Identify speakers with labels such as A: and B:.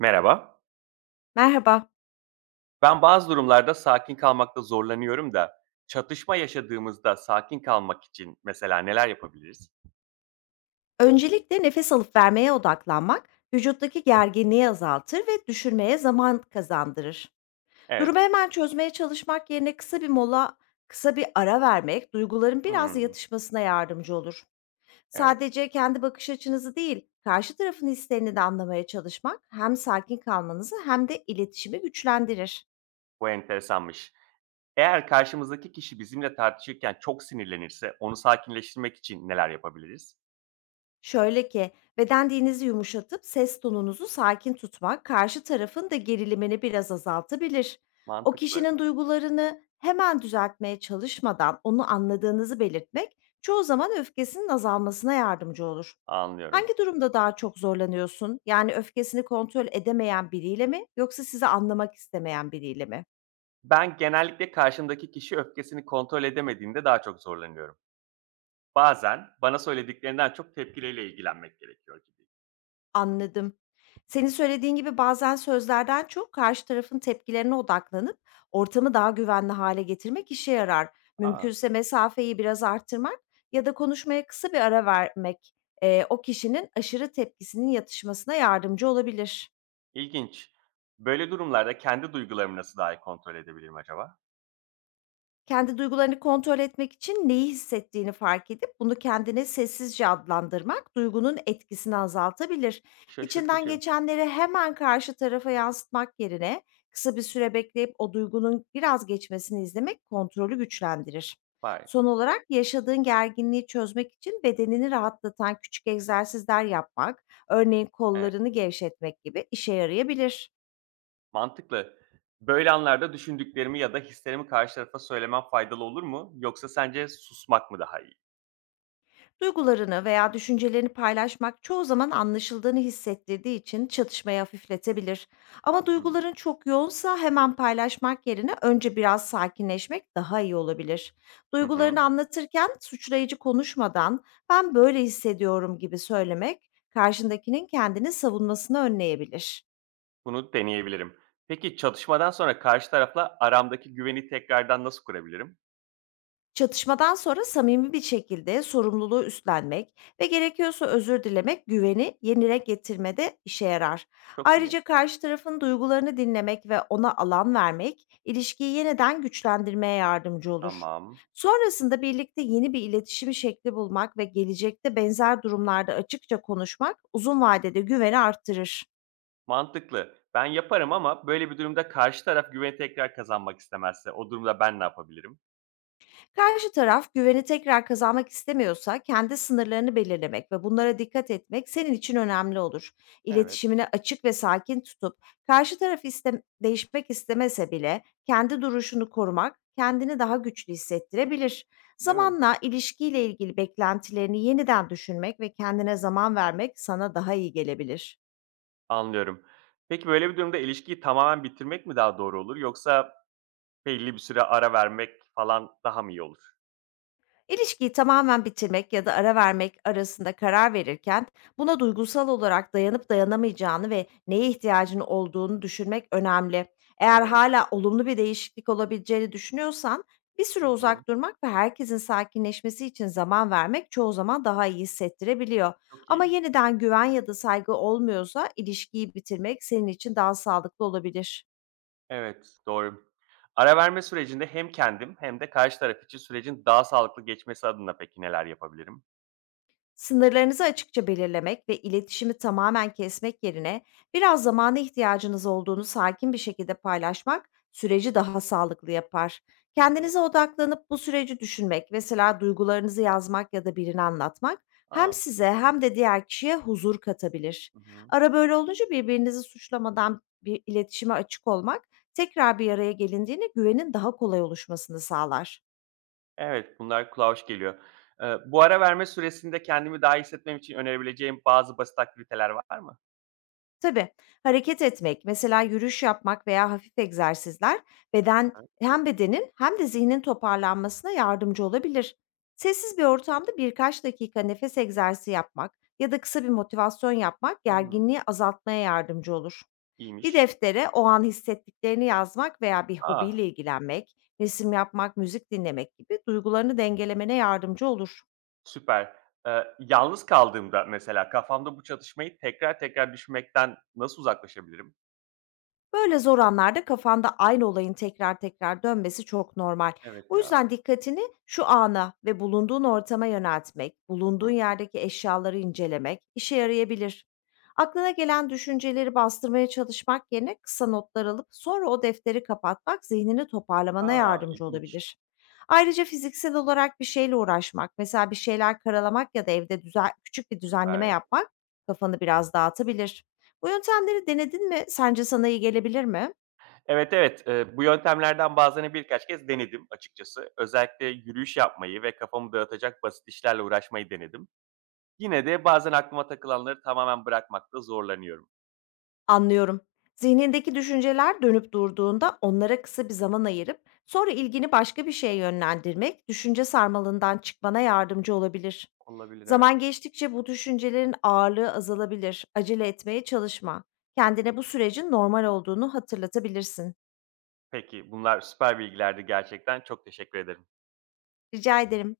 A: Merhaba.
B: Merhaba.
A: Ben bazı durumlarda sakin kalmakta zorlanıyorum da çatışma yaşadığımızda sakin kalmak için mesela neler yapabiliriz?
B: Öncelikle nefes alıp vermeye odaklanmak, vücuttaki gerginliği azaltır ve düşürmeye zaman kazandırır. Durumu
A: Evet.
B: hemen çözmeye çalışmak yerine kısa bir mola, kısa bir ara vermek duyguların biraz
A: Hmm,
B: yatışmasına yardımcı olur.
A: evet.
B: Sadece kendi bakış açınızı değil, karşı tarafın hislerini de anlamaya çalışmak hem sakin kalmanızı hem de iletişimi güçlendirir.
A: Bu enteresanmış. Eğer karşımızdaki kişi bizimle tartışırken çok sinirlenirse onu sakinleştirmek için neler yapabiliriz?
B: Şöyle ki, beden dilinizi yumuşatıp ses tonunuzu sakin tutmak karşı tarafın da gerilimini biraz azaltabilir. O
A: Mantıklı.
B: kişinin duygularını hemen düzeltmeye çalışmadan onu anladığınızı belirtmek çoğu zaman öfkesinin azalmasına yardımcı olur.
A: Anlıyorum.
B: Hangi durumda daha çok zorlanıyorsun? Yani öfkesini kontrol edemeyen biriyle mi yoksa sizi anlamak istemeyen biriyle mi?
A: Ben genellikle karşımdaki kişi öfkesini kontrol edemediğinde daha çok zorlanıyorum. Bazen bana söylediklerinden çok tepkileriyle ilgilenmek gerekiyor gibi.
B: Anladım. Senin söylediğin gibi bazen sözlerden çok karşı tarafın tepkilerine odaklanıp ortamı daha güvenli hale getirmek işe yarar.
A: Aa.
B: Mümkünse mesafeyi biraz artırmak ya da konuşmaya kısa bir ara vermek, o kişinin aşırı tepkisinin yatışmasına yardımcı olabilir.
A: İlginç. Böyle durumlarda kendi duygularımı nasıl daha iyi kontrol edebilirim acaba?
B: Kendi duygularını kontrol etmek için neyi hissettiğini fark edip bunu kendine sessizce adlandırmak duygunun etkisini azaltabilir. İçinden
A: Şaşırtıcı.
B: geçenleri hemen karşı tarafa yansıtmak yerine kısa bir süre bekleyip o duygunun biraz geçmesini izlemek kontrolü güçlendirir.
A: Vay.
B: Son olarak yaşadığın gerginliği çözmek için bedenini rahatlatan küçük egzersizler yapmak, örneğin
A: Evet,
B: kollarını gevşetmek gibi işe yarayabilir.
A: mantıklı. Böyle anlarda düşündüklerimi ya da hislerimi karşı tarafa söylemem faydalı olur mu? Yoksa sence susmak mı daha iyi?
B: Duygularını veya düşüncelerini paylaşmak çoğu zaman anlaşıldığını hissettirdiği için çatışmayı hafifletebilir. Ama
A: Hı
B: duyguların çok yoğunsa hemen paylaşmak yerine önce biraz sakinleşmek daha iyi olabilir.
A: hı. Hı.
B: Duygularını anlatırken suçlayıcı konuşmadan, "Ben böyle hissediyorum" gibi söylemek karşındakinin kendini savunmasını önleyebilir.
A: Bunu deneyebilirim. Peki çatışmadan sonra karşı tarafla aramdaki güveni tekrardan nasıl kurabilirim?
B: Çatışmadan sonra samimi bir şekilde sorumluluğu üstlenmek ve gerekiyorsa özür dilemek güveni yenile getirmede işe yarar.
A: Çok iyi.
B: Ayrıca karşı tarafın duygularını dinlemek ve ona alan vermek ilişkiyi yeniden güçlendirmeye yardımcı olur.
A: Tamam.
B: Sonrasında birlikte yeni bir iletişim şekli bulmak ve gelecekte benzer durumlarda açıkça konuşmak uzun vadede güveni arttırır.
A: Mantıklı. Ben yaparım ama böyle bir durumda karşı taraf güveni tekrar kazanmak istemezse o durumda ben ne yapabilirim?
B: Karşı taraf güveni tekrar kazanmak istemiyorsa kendi sınırlarını belirlemek ve bunlara dikkat etmek senin için önemli olur.
A: Evet,
B: İletişimini açık ve sakin tutup karşı taraf değişmek istemese bile kendi duruşunu korumak kendini daha güçlü hissettirebilir.
A: değil mi?
B: Zamanla ilişkiyle ilgili beklentilerini yeniden düşünmek ve kendine zaman vermek sana daha iyi gelebilir.
A: Anlıyorum. Peki, böyle bir durumda ilişkiyi tamamen bitirmek mi daha doğru olur yoksa belli bir süre ara vermek falan daha mı iyi olur?
B: İlişkiyi tamamen bitirmek ya da ara vermek arasında karar verirken buna duygusal olarak dayanıp dayanamayacağını ve neye ihtiyacın olduğunu düşünmek önemli. Eğer
A: Evet.
B: hala olumlu bir değişiklik olabileceğini düşünüyorsan bir
A: Hı
B: süre
A: hı.
B: uzak durmak ve herkesin sakinleşmesi için zaman vermek çoğu zaman daha iyi hissettirebiliyor.
A: Çok
B: Ama
A: iyi.
B: yeniden güven ya da saygı olmuyorsa ilişkiyi bitirmek senin için daha sağlıklı olabilir.
A: Evet, doğru. Ara verme sürecinde hem kendim hem de karşı taraf için sürecin daha sağlıklı geçmesi adına peki neler yapabilirim?
B: Sınırlarınızı açıkça belirlemek ve iletişimi tamamen kesmek yerine biraz zamana ihtiyacınız olduğunu sakin bir şekilde paylaşmak süreci daha sağlıklı yapar.
A: Peki.
B: Kendinize odaklanıp bu süreci düşünmek, mesela duygularınızı yazmak ya da birine anlatmak hem
A: A!
B: size hem de diğer kişiye huzur katabilir.
A: Hı hı.
B: Ara böyle olunca birbirinizi suçlamadan bir iletişime açık olmak tekrar bir araya gelindiğinde güvenin daha kolay oluşmasını sağlar.
A: Evet, bunlar kulağa hoş geliyor. Bu ara verme süresinde kendimi daha iyi hissetmem için önerebileceğim bazı basit aktiviteler var mı?
B: Tabii, hareket etmek, mesela yürüyüş yapmak veya hafif egzersizler, beden hem bedenin hem de zihnin toparlanmasına yardımcı olabilir. Sessiz bir ortamda birkaç dakika nefes egzersizi yapmak ya da kısa bir motivasyon yapmak
A: Hımm,
B: gerginliği azaltmaya yardımcı olur. Bir
A: iyiymiş.
B: deftere o an hissettiklerini yazmak veya bir
A: A!
B: hobiyle ilgilenmek, resim yapmak, müzik dinlemek gibi duygularını dengelemene yardımcı olur.
A: Süper. Yalnız kaldığımda mesela kafamda bu çatışmayı tekrar tekrar düşünmekten nasıl uzaklaşabilirim?
B: Böyle zor anlarda kafanda aynı olayın tekrar tekrar dönmesi çok normal.
A: Evet
B: Bu
A: ya.
B: yüzden dikkatini şu ana ve bulunduğun ortama yöneltmek, bulunduğun
A: Hı.
B: yerdeki eşyaları incelemek işe yarayabilir. Aklına gelen düşünceleri bastırmaya çalışmak yerine kısa notlar alıp sonra o defteri kapatmak zihnini toparlamana
A: A!
B: yardımcı
A: İlginç.
B: olabilir. Ayrıca fiziksel olarak bir şeyle uğraşmak, mesela bir şeyler karalamak ya da evde düzen, küçük bir düzenleme
A: Süper.
B: yapmak kafanı biraz dağıtabilir. Bu yöntemleri denedin mi? Sence sana iyi gelebilir mi?
A: Evet, evet. Bu yöntemlerden bazılarını birkaç kez denedim açıkçası. Özellikle yürüyüş yapmayı ve kafamı dağıtacak basit işlerle uğraşmayı denedim. Yine de bazen aklıma takılanları tamamen bırakmakta zorlanıyorum.
B: Anlıyorum. Zihnindeki düşünceler dönüp durduğunda onlara kısa bir zaman ayırıp sonra ilgini başka bir şeye yönlendirmek düşünce sarmalından çıkmana yardımcı olabilir.
A: Olabilir,
B: Zaman
A: evet.
B: geçtikçe bu düşüncelerin ağırlığı azalabilir. Acele etmeye çalışma. Kendine bu sürecin normal olduğunu hatırlatabilirsin.
A: Peki, bunlar süper bilgilerdi gerçekten. Çok teşekkür ederim.
B: Rica ederim.